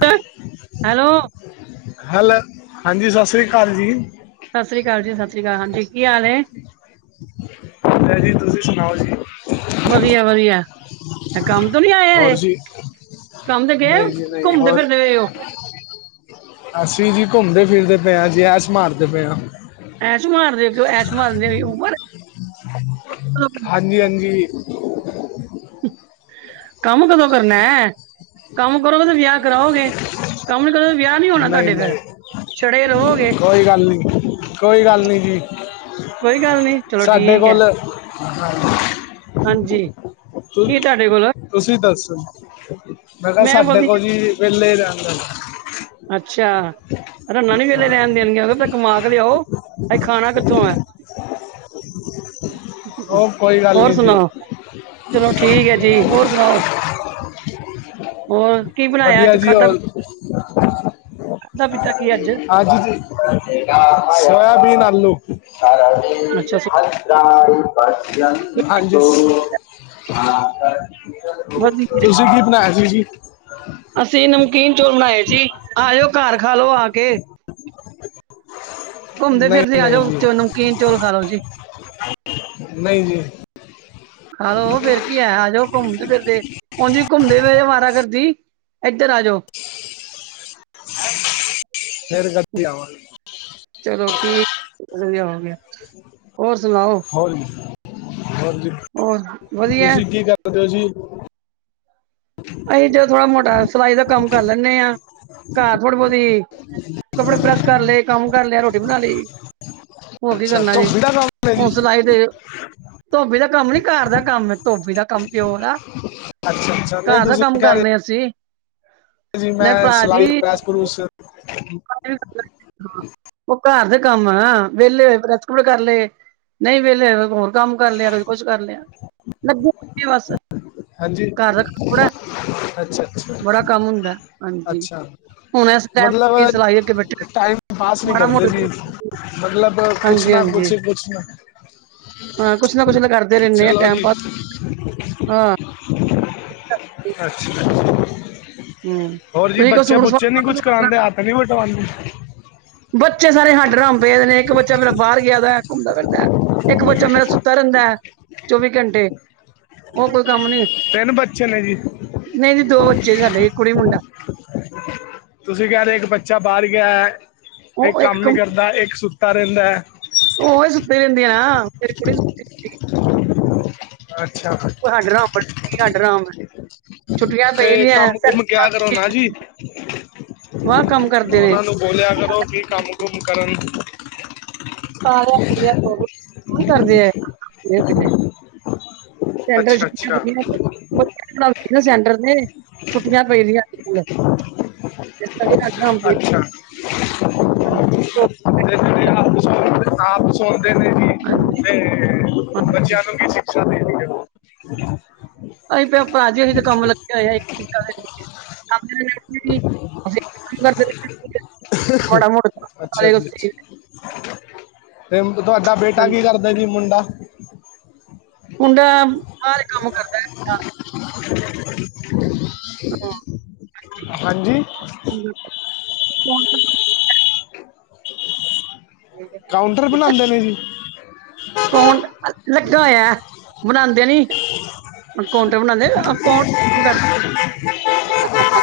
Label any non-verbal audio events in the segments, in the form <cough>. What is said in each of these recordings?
ਤ hello hello, ਹਾਂਜੀ ਸਸ੍ਰੀ ਅਕਾਲ ਜੀ ਸਸ੍ਰੀ ਅਕਾਲ ਜੀ- ਸਸ੍ਰੀ ਅਕਾਲ ਹਾਂਜੀ ਕੀ ਹਾਲ ਹੈ ਠੀਕ ਹੈ ਜੀ ਤੁਸੀਂ ਸੁਣਾਓ ਜੀ ਵਧੀਆ- ਵਧੀਆ ਅ ਕੰਮ ਤੋਂ ਨੀ ਆਏ ਹੋਰ ਹਜੇ ਜੀ ਕੰਮ ਤੇ ਗਏ ਨਹੀਂ ਜੀ ਨਹੀਂ ਘੁੰਮਦੇ ਹੋਰ ਫਿਰਦੇ ਪਏ ਹੋ ਅਸੀਂ ਜੀ ਘੁੰਮਦੇ ਫਿਰਦੇ ਪਏ, ਜੀ ਐਸ ਮਾਰਦੇ ਪਏ ਹਾਂ ਐਸ ਮਾਰਦੇ ਪਏ ਐਸ ਮਾਰਨ ਦੀ ਕੋਈ ਉਮਰ ਹਾਂਜੀ-ਹਾਂਜੀ ਕੰਮ ਕਦੋਂ ਕਰਨਾ ਹੈ, ਕੰਮ ਕਰੋਗੇ ਤੇ ਵਿਆਹ ਕਰਾਓਗੇ ਕੰਮ ਨੀ ਕਰੋਗੇ, ਵਿਆਹ ਨੀ ਹੋਣਾ ਨਹੀਂ ਤੁਹਾਡੇ ਫਿਰ ਨਹੀਂ ਕੋਈ ਗੱਲ ਨੀ-ਕੋਈ ਗੱਲ ਨੀ ਜੀ ਕੋਈ ਗੱਲ ਨੀ ਚਲੋ ਸਾਡੇ ਠੀਕ ਐ ਕੋਲ ਹਾਂਜੀ ਹਾਂਜੀ ਤੁ ਕੀ ਤੁਹਾਡੇ ਕੋਲ ਤੁਸੀਂ ਦੱਸੋ ਮੈਂ ਕਿਹਾ ਸਾਡੇ ਕੋਲ ਜੀ ਵੇਲੇ ਰਹਿੰਦਾ ਅੱਛਾ, ਰੰਨਾ ਨੀ ਵੇਲੇ ਰਹਿਣ ਦੇਣਗੀਆਂ ਉਹ ਕਮਾ ਕੇ ਲਿਆਓ ਅਸੀ ਖਾਣਾ ਕਿੱਥੋਂ ਐ ਉਹ ਕੋਈ ਗੱਲ ਹੋਰ ਨਹੀਂ ਜੀ ਸੁਣਾਓ, ਚਲੋ ਠੀਕ ਐ ਜੀ ਔਰ ਸੁਣਾਓ, ਹੋਰ ਕੀ ਬਣਾਇਆ ਵਧੀਆ ਅੱਜ ਜੀ ਖਾਧਾ ਹੋਲ, ਖਾਧਾ ਪੀਤਾ ਕੀ ਅੱਜ ਹਾਂਜੀ ਜੀ ਸੋਇਆਬੀਨ ਆਲੂ ਅੱਛਾ ਹਾਂਜੀ ਤੁਸੀ ਵਧੀਆ ਕੀ ਬਣਾਇਆ ਸੀ ਜੀ ਅਸੀਂ ਨਮਕੀਨ ਚੋਲ ਬਣਾਏ ਸੀ, ਆਜੋ ਘਰ ਖਾ ਲਓ ਆ ਕੇ <inaudible> ਘੁੰਮਦੇ ਨਹੀਂ ਫਿਰਦੇ ਆਜੋ ਵਿਚੋ ਨਮਕੀਨ ਚੋਲ ਖਾ ਲੋੋ ਜੀ ਨਹੀ ਜੀ ਖਾ ਲਓ ਫਿਰ ਕੀ ਹੋਇਆ ਆਜੋ ਘੁੰਮਦੇ ਫਿਰਦੇ, ਉਂਝ ਵੀ ਘੁੰਮਦੇ ਪਏ ਅਵਾਰਾ ਕਰਦੀ ਇਧਰ ਆ ਜਓ ਸੈਰ ਕਰਦੇ ਆਵਾਂਗੇ ਚਲੋ ਠੀਕ ਵਧੀਆ ਹੋ ਗਿਆ ਹੋਰ ਸੁਣਾਓ ਹੋਰ ਜੀ ਹੋਰ ਜੀ ਹੋਰ ਵਧੀਆ ਤੁਸੀਂ ਕੀ ਕਰਦੇ ਓ ਜੀ ਅਸੀਂ ਜ ਥੋੜਾ ਮੋਟਾ ਸਿਲਾਈ ਦਾ ਕੰਮ ਕਰ ਲੈਂਦੇ ਹਾਂ, ਘਰ ਥੋੜਾ ਬਹੁਤੀ ਕੱਪੜੇ ਪ੍ਰੈੱਸ ਕਰ ਲਏ, ਕੰਮ ਕਰ ਲਿਆ, ਰੋਟੀ ਬਣਾ ਲੀ ਹੋਰ ਕੀ ਅੱਛਾ ਕਰਨਾ ਜੇ, ਧੋਬੀ ਦਾ ਕੰਮ ਹੈ ਜੀ ਹੁਣ ਸਿਲਾਈ ਦੇ ਧੋਬੀ ਦਾ ਕੰਮ ਨੀ, ਘਰ ਦਾ ਕੰਮ, ਧੋਬੀ ਦਾ ਕੰਮ ਪਿਓ ਵਾਲਾ ਅੱਛਾ-ਅੱਛਾ ਘਰ ਦਾ ਕੰਮ ਕਰਨੇ ਅਸੀਂ, ਮੈਂ ਭਰਾਜੀ ਚ <unintelligible> ਹਾਂ ਉਹ ਘਰ ਦੇ ਕੰਮ ਆ ਵਿਹਲੇ ਹੋਏ ਪ੍ਰੈਸ ਪ੍ਰੈਸੂਲ ਕਰ ਲਏ ਨਹੀਂ ਵਿਹਲੇ ਹੋ ਕੰਮ ਕਰ ਲਿਆ, ਕਦੀ ਕੁਛ ਕਰ ਲਿਆ, ਲੱਗੀ ਹੋਈ ਬਸ ਹਾਂਜੀ ਘਰ ਰੱਖ ਥੋੜਾ, ਅੱਛਾ ਅੱਛਾ ਬੜਾ ਕੰਮ ਹੁੰਦਾ ਹਾਂਜੀ ਅੱਛਾ ਹੁਣ ਇਸ ਟੈਮ ਟਾਈਮ ਪਾਸ ਨੀ ਕਰਦੇ ਮੋਟਾ ਸੀ। ਮਤਲਬ ਕੁਛ ਹਾਂਜੀ ਨਾ ਹਾਂਜੀ ਕੁਛ, ਕੁਛ ਨਾ ਹਾਂ ਕੁਛ ਨਾ ਕੁਛ ਤਾਂ ਕਰਦੇ ਰਹਿੰਦੇ ਆ, ਚਲੋ ਟੈਮ ਜੀ ਪਾਸ ਹਾਂ। ਅੱਛਾ। ਹੂੰ ਹੋਰ ਜੀ ਤੁਸੀਂ ਕੋਈ ਬੱਚੇ ਸੂਟ ਬੁੱਚੇ ਨੀ ਕੁਝ ਸਵਾ ਕਰਾਂਦੇ, ਹੱਥ ਨੀ ਵਟਾਉਂਦੇ। ਬੱਚੇ ਸਾਰੇ ਹੱਡਰਮ ਪਏ ਦੇ ਨੇ, ਇੱਕ ਬੱਚਾ ਮੇਰਾ ਬਾਰ ਗਿਆ ਦਾ, ਘੁੰਮਦਾ ਫਿਰਦਾ ਐ, ਇੱਕ ਬੱਚਾ ਮੇਰਾ ਸੁੱਤਾ ਰਹਿੰਦਾ ਹੈ ਚੌਵੀ ਘੰਟੇ। ਉਹ ਕੋਈ ਕੰਮ ਨੀ, ਤਿੰਨ ਬੱਚੇ ਨੇ ਜੀ ਨਹੀਂ ਜੀ ਦੋ ਬੱਚੇ ਸਾਡੇ, ਕੁੜੀ- ਮੁੰਡਾ। ਤੁਸੀਂ ਕਹਿ ਰਹੇ ਇੱਕ ਬੱਚਾ ਬਾਰ ਗਿਆ ਐ, ਇੱਕ ਕੰਮ ਨੀ ਕਰ ਦਾ, ਇੱਕ ਸੁੱਤਾ ਰਹਿੰਦਾ ਐ। ਉਹੀ ਸੁੱਤੀ ਰਹਿੰਦੀ ਆਂ ਨਾ, ਮੇਰੀ ਕੁੜੀ ਸੁੱਤੀ ਰਹਿੰਦੀ। ਅੱਛਾ ਹਡਰਾਮ ਬਣ ਗਈ ਹੱਡਰਾਮ। ਛੁੱਟੀਆਂ ਪਈ ਤੇ ਦੀਆਂ ਕੰਮ ਕੁਮ ਕਿਆ ਕਰੋ ਨਾ ਜੀ ਸੁਆ ਕੰਮ ਕਰਦੇ ਨੇ। ਉਹਨਾਂ ਨੂੰ ਬੋਲਿਆ ਕਰੋ ਕੀ ਕੰਮ ਕੁਮ ਕਰਨ। ਖਾ ਲਿਆ, ਪੀ ਲਿਆ, ਸੋਂ ਗਏ ਓਹੀ ਕਰਦੇ ਆ। ਕਹਿੰਦੇ ਅੱਛਾ ਛੁੱਟੀਆਂ ਅੱਛਾ ਪਈਆਂ ਤੇ ਬੱਚੇ ਪੜਾਦੀ ਨਾ ਸੈਂਟਰ ਦੇ, ਛੁੱਟੀਆਂ ਪਈਦੀਆਂ ਸਕੂਲ। ਨੇ। ਅੱਛਾ। ਹਾਂਜੀ ਤੇ ਜਿਹੜੇ ਆਪ, ਆਪ ਸੌਦੇ ਨੇ- ਹਾਂਜੀ ਤੇ, ਹਾਂਜੀ ਬੱਚਿਆਂ ਨੂੰ ਕੀ ਸ਼ਿਕਸ਼ਾ ਦੇਣਗੇ ਓਹ। ਅਸੀਂ ਪ ਭਾਜੀ ਅਜ ਅਹੀ ਤੇ ਕੰਮ ਲੱਗੇ ਹੋਏ ਆ, ਇੱਕ- <unintelligible> ਮਾੜਾ ਮੋਟਾ ਅੱਛਾ ਸਾਰੇ ਜੀ, ਅਸੀਂ ਅੱਛਾ। ਤੇ ਤੁਹਾਡਾ ਬੇਟਾ ਕੀ ਹਾਂਜੀ ਕਰਦਾ ਜੀ, ਮੁੰਡਾ? ਮੁੰਡਾ, ਬਾਹਰ ਕੰਮ ਕਰਦਾ। ਹੈ <unintelligible> ਅਹਾ ਹਾਂਜੀ! <unintelligible> <unintelligible> ਕਾਉੰਟਰ ਬਣਾਦੇ ਨੇ ਜੀ? ਅਕਾਉੰਟ ਲੱਗਾ ਹੋਇਆ, ਬਣਾਦੇ ਨੀ। ਕਾਉੰਟਰ ਬਣਾਦੇ ਅ ਅਕਾਊਂਟ ਕਰ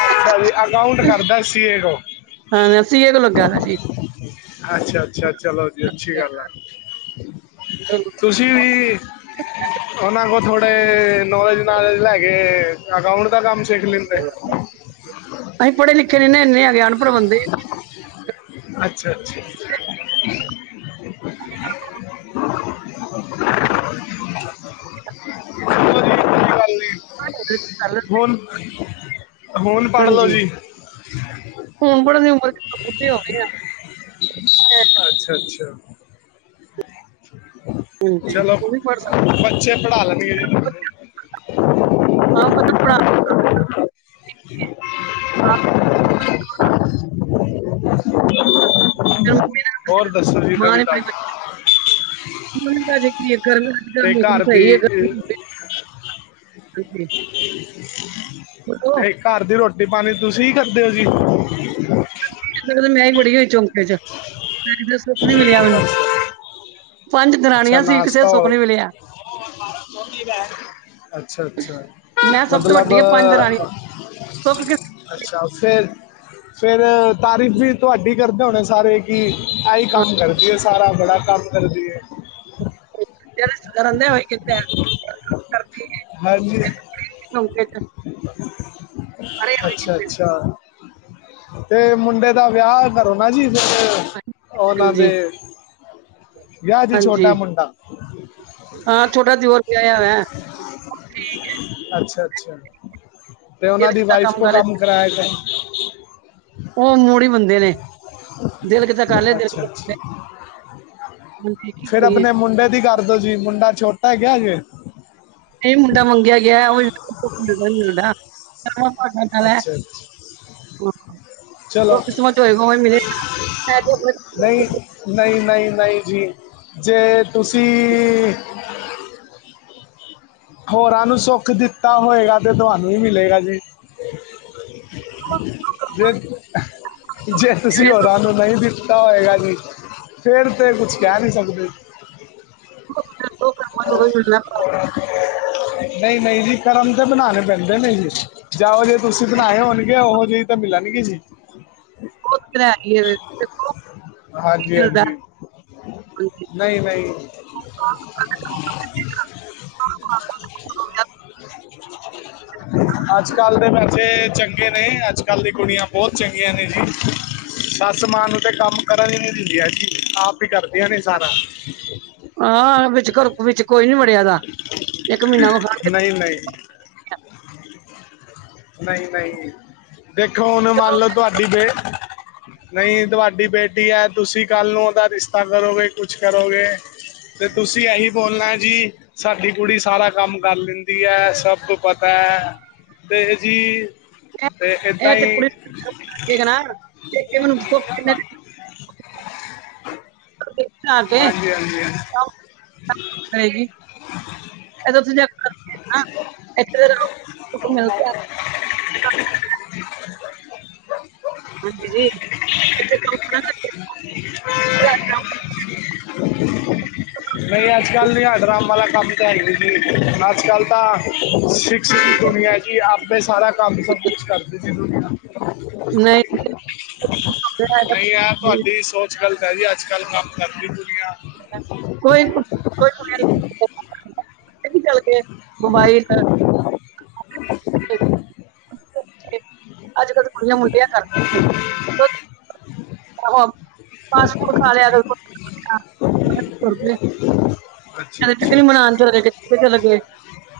ਅੱਛਾ ਜੀ ਅਕਾਊਂਟ ਕਰਦਾ ਸੀਏ ਕੋ ਹਾਂਜੀ, ਸਵੇਰ ਦਾ ਲੱਗਾ ਦਾ ਜੀ। ਅੱਛਾ, ਅੱਛਾ, ਚਲੋ ਜੀ, ਅੱਛੀ ਗੱਲ ਆ। ਤੁਸੀਂ ਵੀ ਉਹਨਾਂ ਕੋਲ- ਥੋੜੇ ਨੌਲੇਜ ਨਾਲਜ ਲੈ ਕੇ, ਅਕਾਊਂਟ ਦਾ ਕੰਮ ਸਿੱਖ ਲੈਂਦੇ। ਅਹੀਂ ਪੜ੍ਹੇ ਲਿਖੇ ਨੀ ਇੰਨੇ ਹੈਗੇ, ਅਨਪੜ੍ਹ ਬੰਦੇ ਆ। ਅੱਛਾ, ਅੱਛਾ, ਅੱਛਾ ਗੱਲ ਏ ਕਰ ਲੈਣ ਹੁਣ, ਹੁਣ ਪੜ੍ਹ ਲਓ ਹਾਂਜੀ ਜੀ। ਹੁਣ ਪੜਨ ਦੀ ਉਮਰ ਕਿਥੇ, ਬੁੱਢੇ ਹੋ ਗਏ ਆ। ਅੱਛਾ, ਅੱਛਾ। ਹਾਂਜੀ ਚਲੋ, ਉਹ ਵੀ ਪੜ੍ਹ ਬੱਚੇ ਪੜ੍ਹਾ ਲੈਣਗੇ ਜੀ ਤੁਹਾਨੂੰ। ਸਕਦੇ ਹਾਂ, ਮਤਲਬ ਪੜਾ - <unintelligible> ਮੇਰੀ ਹੋਰ, ਦੱਸੋ ਜੀ! ਨਵੀ ਤਾਜੀ ਮਨਿਕਾ ਜੇ ਕੀਏ, ਘਰ ਤੇ ਨਕ ਘਰ ਦੀ ਸਹੀ ਹੈ। ਅਹ, ਹਾਂਜੀ। ਤੇ, ਘਰ ਦੀ ਰੋਟੀ ਪਾਣੀ ਤੁਸੀਂ ਹੀ ਕਰਦੇ ਓ ਜੀ। <unintelligible> ਮੈਂ ਹੀ ਵੜੀ ਹੋਈ ਚੌਂਕੇ ਚ, ਮੈਨੂੰ ਤੇ ਸੁੱਖ ਨੀ ਮਿਲਿਆ ਮੈਨੂੰ। ਪੰਜ ਦਰਾਣੀਆਂ ਸੀ, ਕਿਸੇ ਨੂੰ ਸੁੱਖ ਨਹੀਂ ਮਿਲਿਆ। ਅੱਛਾ-ਅੱਛਾ, ਮਤਲਬ ਸੋਖ ਕਿ- ਅੱਛਾ। ਫਿਰ, ਫਿਰ ਤਾਰੀਫ ਵੀ ਤੁਹਾਡੀ ਕਰਦੇ ਹੋਣੇ ਸਾਰੇ ਕਿ- ਆਹੀ ਹਾਂ, ਕੰਮ ਕਰਦੀ ਆ ਸਾਰਾ, ਬੜਾ ਕੰਮ ਕਰਦੀ ਹੈ ਜਿਹੜਾ ਰਿਸ਼ਤੇਦਾਰ ਆਉਂਦਾ, ਓਹੀ ਕਹਿੰਦਾ ਕਰਦੀ ਏ ਹਾਂਜੀ ਚੌਂਕੇ ਚ ਸਾਰੇ ਹੋਏ ਕਿਤੇ ਅੱਛਾ-ਅੱਛਾ। ਤੇ ਮੁੰਡੇ ਦਾ ਵਿਆਹ ਕਰੋ ਨਾ ਜੀ ਫਿਰ ਹਾਂਜੀ ਉਹਨਾਂ ਹਾਂਜੀ ਦੇ ਵਿਆਹ ਜੀ ਚ ਜੀ। ਹਾਂ, ਛੋਟਾ ਦਿਓਰ ਵਿਆਇਆ ਹੋਇਐ‌। ਅੱਛਾ-ਅੱਛਾ ਤੇ ਦਿਲ ਉਹਨਾਂ ਦੀ ਕਿਤਾ ਵਾਈਫ ਕੋ ਕਰ ਲੈ ਕੰਮ ਕਰਾਇਆ ਕਰੋ ਉਹ ਮੂੜੀ ਬੰਦੇ ਨੇ ਦੇਲ ਕਿਤੇ ਕਰ ਲੇ ਦੇਲ ਅੱਛਾ ਫੇਰ ਆਪਣੇ ਮੁੰਡੇ ਦੀ ਕਰਦੋ ਜੀ। ਮੁੰਡਾ ਛੋਟਾ ਹੈਗਾ ਅਜੇ ਨ‌ਈ ਮੁੰਡਾ ਮੰਗਿਆ ਗਿਆ। ਉਹ <unintelligible> ਮਿਲਦਾ ਨੀ ਮਿਲਦਾ ਅਗੋ ਅੱਛਾ-ਅੱਛਾ ਜੋ ਕਿਸਮਤ ਚ ਹੋਏਗਾ, ਉਈ ਮਿਲੇਗਾ ਨਹੀਂ <unintelligible> ਨਹੀਂ, ਨਹੀਂ, ਨਹੀਂ ਜੀ। ਜੇ ਤੁਸੀਂ ਹੋਰਾਂ ਨੂੰ ਸੋਖ ਦਿੱਤਾ ਹੋਏਗਾ ਤੇ ਤੁਹਾਨੂੰ ਵੀ ਮਿਲੇਗਾ ਜੀ। ਜ--ਜੇ ਤੁਸੀਂ ਜਿਵੇਂ ਸਭ ਹੋਰਾਂ ਨੂੰ ਨ‌ਈ ਦਿੱਤਾ ਹੋਏਗਾ ਜੀ, ਫੇਰ ਤੇ ਕੁਛ ਕਹਿ ਨਹੀਂ ਸਕਦੇ। ਲੋਕ ਮਨ ਰ ਨ ਨ‌ਈ, ਨ‌ਈ ਜੀ ਕਰਮ ਤੇ ਬਨਾਨੇ ਪੈਂਦੇ ਨੇ ਜੀ ਜਾਓ ਜੇ ਤੁਸੀਂ ਬਨਾਏ ਹੋਨ ਗੇ, ਉਹੋ ਜਿਹੀ ਤੇ ਮਿਲਨਗੇ ਜੀ। <unintelligible> ਕੀ ਹਾਂਜੀ, ਮਿਲਦਾ ਹਾਂਜੀ। ਨ‌ਈ, ਨ‌ਈ <unintelligible> ਅੱਜ-ਕੱਲ ਦੇ ਬੈਚੇ ਚੰਗੇ ਨੇ, ਅੱਜ ਕੱਲ ਦੀ ਕੁੜੀਆਂ ਬੌਤ ਚੰਗੀਆਂ ਨੇ ਜੀ। ਸੱਸ-ਮਾਂ ਨੂੰ ਤੇ ਕੰਮ ਕਰਨ ਹੀ ਨੀ ਦਿੰਦੀਆਂ ਜੀ। ਆਪ ਹੀ ਕਰਦੀਆਂ ਨੇ ਸਾਰਾ ਹਾਂ, ਵਿੱਚ ਘਰੋਂ ਵਿੱਚ ਕੋਈ ਨੀ ਵੜਿਆ ਏਦਾ ਇੱਕ ਮਹੀਨਾ ਮਖਾਗੇ ਨ‌ਈ, ਨ‌ਈ <unintelligible> ਨ‌ਈ, ਨ‌ਈ। ਦੇਖੋ! ਹੁਣ ਮੰਨ ਚਲੋ ਲੋ ਤੁਹਾਡੀ ਬੇ ਨ‌ਈ ਤੁਹਾਡੀ ਬੇਟੀ ਏ। ਤੁਸੀਂ ਕੱਲ ਨੂੰ ਉਦਾ ਰਿਸ਼ਤਾ ਕਰੋਗੇ ਕੁਛ ਕਰੋਗੇ ਤੇ ਤੁਸੀਂ ਏਹੀ ਬੋਲਣਾ ਏ ਜੀ। ਸਾਡੀ ਕੁੜੀ ਸਾਰਾ ਕੰਮ ਕਰ ਲੈਂਦੀ ਐ ਸਬ ਕੋ ਪਤੈ। ਤੇ ਜੀ, ਤੇ ਇਹ- ਇਹ ਏਦਾਂ ਤੇ ਈ ਕੁੜੀ ਠੀਕ ਨਾ, ਏ ਮੈਨੂੰ ਉਸ ਤੋਂ ਏਨਾਂ ਦੀ ਦੇਖ ਕੇ ਆਗੇ, ਹਾਂਜੀ ਹਾਂਜੀ ਹਾਂਜੀ। ਓ <unintelligible> ਕਏਗੀ। ਏਦਾ ਓਥੇ ਜਾ ਕੇ ਕਰਕੇ ਨਾ <unintelligible> ਸੁਖ ਮਿਲਦਾ। ਹਾਂਜੀ ਜੀ, ਏਥੇ ਕੌਂਟਰ ਆ ਨਾ <unintelligible> ਨਈਂ ਅੱਜ-ਕੱਲ ਨਈਂ ਆ ਡਰੰਮ ਆਲਾ ਕੰਮ ਤਾਂ ਹੈ ਨੀ ਜੀ ਅੱਜ-ਕੱਲ ਤਾਂ ਸਿਕਸ ਦੀ ਨਹੀਂ ਦੁਨੀਐ ਜੀ ਆਪੇ ਸਾਰਾ ਕੰਮ ਸਬ ਕੁਛ ਕਰਦੀ ਸੀ ਦੁਨੀਆਂ। ਜੀ, ਇਹ ਨਈ ਯਾਰ ਤਾਂ ਘਰ ਦੀ ਸੋਚ ਗੱਲ ਪੈ ਰਈ ਐ ਅੱਜ-ਕੱਲ ਕੰਮ ਕਰਦੀ ਨੀ ਦੁਨੀਆਂ। ਕੋਈ ਨੂੰ- ਏ ਵੀ ਗੱਲ ਤੇ ਐ, ਮੋਬਾਇਲ ਠੀਕ, ਅੱਜ-ਕੱਲ ਤੇ ਕੁੜੀਆਂ ਮੁੰਡੇ ਐ ਕਰ ਦਿੰਦੇ ਨੇ ਪਾਲੋ, ਪਾਸਪੋਟ ਆ ਗੇਆ ਤਾਂ ਦੇਖੋ <unintelligible> ਸੌ ਰਪਈਆ। ਹ ਕਦੇ ਕਿਤੇ ਵੀ ਮਨਾਨ ਚਲੇਗੇ ਚਲਗੇ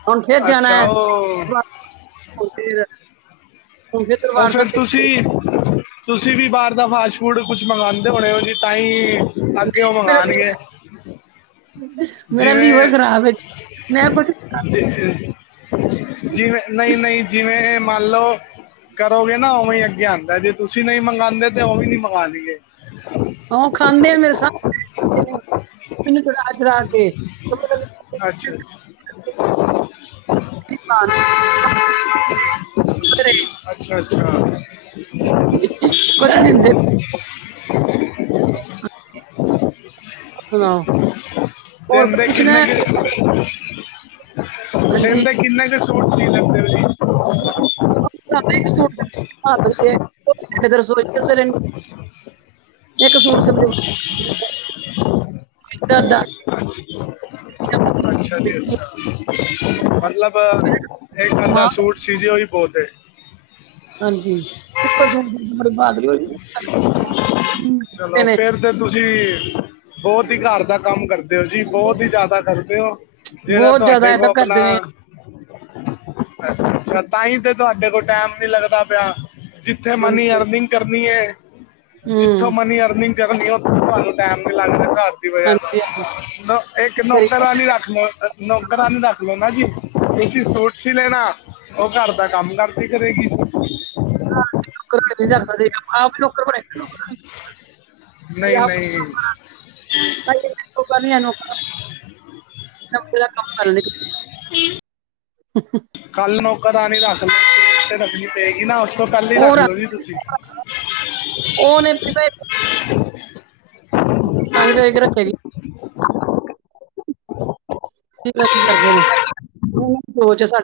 ਹੁਨ ਫੇਰ ਜਾਨੈ ਅੱਛਾ ਉਹ ਹੁਨ ਠੀਕ ਐ। ਹੁਨ ਫੇਰ ਤੁਸੀਂ ਤੁਸੀਂ ਵੀ ਬਾਰ ਦਾ ਫਾਸਟ ਫੂਡ ਕੁਛ ਮੰਗਾਂਦੇ ਹੋਨੇ ਓ ਜੀ ਤਾਂਈ ਅੱਗੇ ਓ ਜੀ, ਮੇਰਾ ਮੰਗਾਨਗੇ। ਲੀਵਰ ਮੇਰਾ ਲੀਵਰ ਖ਼ਰਾਬ ਏ, ਮੈਂ ਕੁੱਛ ਜ ਜਿਵੇਂ ਨਈਂ-ਨਈਂ ਜਿਵੇਂ ਮੰਨ ਲਓ ਕਰੋਗੇ ਨਾ ਓਵੇਂ ਈ ਅੱਗੇ ਆਂਦਾ ਜੇ ਤੁਸੀਂ ਨਈਂ ਮੰਗਾਂਦੇ ਤੇ ਓ ਵੀ ਨਈਂ ਮੰਗਾਨਗੇ। ਹਾਂ ਖਾਂਦੇ ਨੇ ਮੇਰੇ ਸਾਬ ਨਾਲ ਖਾਂਦੇ ਨੇ। ਮੈਨੂੰ ਚਿੜਾ-ਚਿੜਾ ਕੇ ਅੱਛਾ ਅੱਛਾ <unintelligible> <inaudible> ਅੱਛਾ-ਅੱਛਾ। ਕੁਛ ਨੀ ਹੁੰਦੇ ਸੁਣਾਓ ਹੋਰ ਕੁਛ ਦੇਂਦੇ ਪੁੱਛਣਾ ਕਿੰਨੇ ਹੈ ਕ ਦਿਨ ਹਾਂਜੀ ਦੇ ਕਿੰਨੇ ਕ ਸੂਟ ਚਈਦੇ ਹੁੰਦੇ ਨੇ ਜੀ। <inaudible> ਇੱਕ ਸੂਟ ਸਿਲਦੇ, ਦਰਦਾ ਅੱਛਾ ਜੀ ਅੱਛਾ। ਮਤਲਬ ਏਕ ਬੰਦਾ ਮਾਂ ਸੂਟ ਸੀ ਜੇ ਓਈ ਬੋਤ ਐ। ਹਾਂਜੀ, ਇੱਕੋ ਸੂਟ ਨਾਲ ਫੇਰ ਬਹਾਦਰੀ ਹੋਏਗੀ। ਚਲੋ ਨੇ ਫੇਰ ਤੇ ਤੁਸੀਂ ਬੋਤ ਈ ਘਰ ਦਾ ਕੰਮ ਕਰਦੇ ਓਂ ਜੀ ਬੋਤ ਈ ਜਾਦਾ ਕਰਦੇ ਓਂ। ਜੇੜਾ ਬਹੁਤ ਜ਼ਿਆਦਾ ਤੁਆਡੇ ਕੋਲ ਏਦਾਂ ਆਪਨਾ ਕਰਦੇ ਨੇ ਅੱਛਾ-ਅੱਛਾ ਤਾਂਈ ਤੇ ਤੁਆਡੇ ਕੋਲ ਟੈਮ ਨੀ ਲੱਗਦਾ ਪਿਆ। ਜਿੱਥੇ ਹਾਂਜੀ ਮਨੀ ਹਾਂਜੀ ਅਰਨਿੰਗ ਕਰਨੀ ਐ, ਜਿੱਥੋਂ ਹੂੰ ਮਨੀ ਅਰਨਿੰਗ ਕਰਨੀ ਐ ਵੰਨ ਟੈਮ। ਅਲੱਗ ਕਰ ਦਿਓ ਯਾਰ, ਹਾਂਜੀ ਹਾਂਜੀ ਨਾ ਇਕ ਨੌਕਰ ਨੌਕਰਾਨੀ ਰੱਖਲੋ ਇਕ ਨੌਕਰਾਂ ਨੂੰ ਰੱਖ ਲੈਨਾ ਜੀ, ਤੁਸੀ ਸੂਟ ਸੀਅ ਲੈਨਾ। ਓ ਘਰ ਦਾ ਕੰਮ ਕਰਦੀ ਕਰੇਗੀ। <inaudible> ਆਪ ਨੂੰ ਨਹੀਂ ਨਹੀਂ <inaudible> ਕਰੀ ਐ ਨੂੰ <inaudible> <unintelligible> ਕੱਲ ਨੌਕਰਾਣੀ ਰੱਖ ਲੋ <inaudible> ਤੇ ਗੀ ਨਾ ਉਸ ਤੋਂ ਪਹਿਲਾਂ ਈ ਰੱਖ ਲੋ ਜੀ ਤੁਸੀਂ। ਉਨੇ ਏਧਰ ਭੇਜ ਤੇ, ਤਾਂ ਈ ਸ਼ਾਇਦ ਰੱਖੇਗੀ। ਕੀ ਪਤਾ ਕੀ ਕਰਦੇ ਨੇ, ਓ‌ ਉਨਾਂ ਦੀ ਸੋਚ ਏ ਸਾਡੀ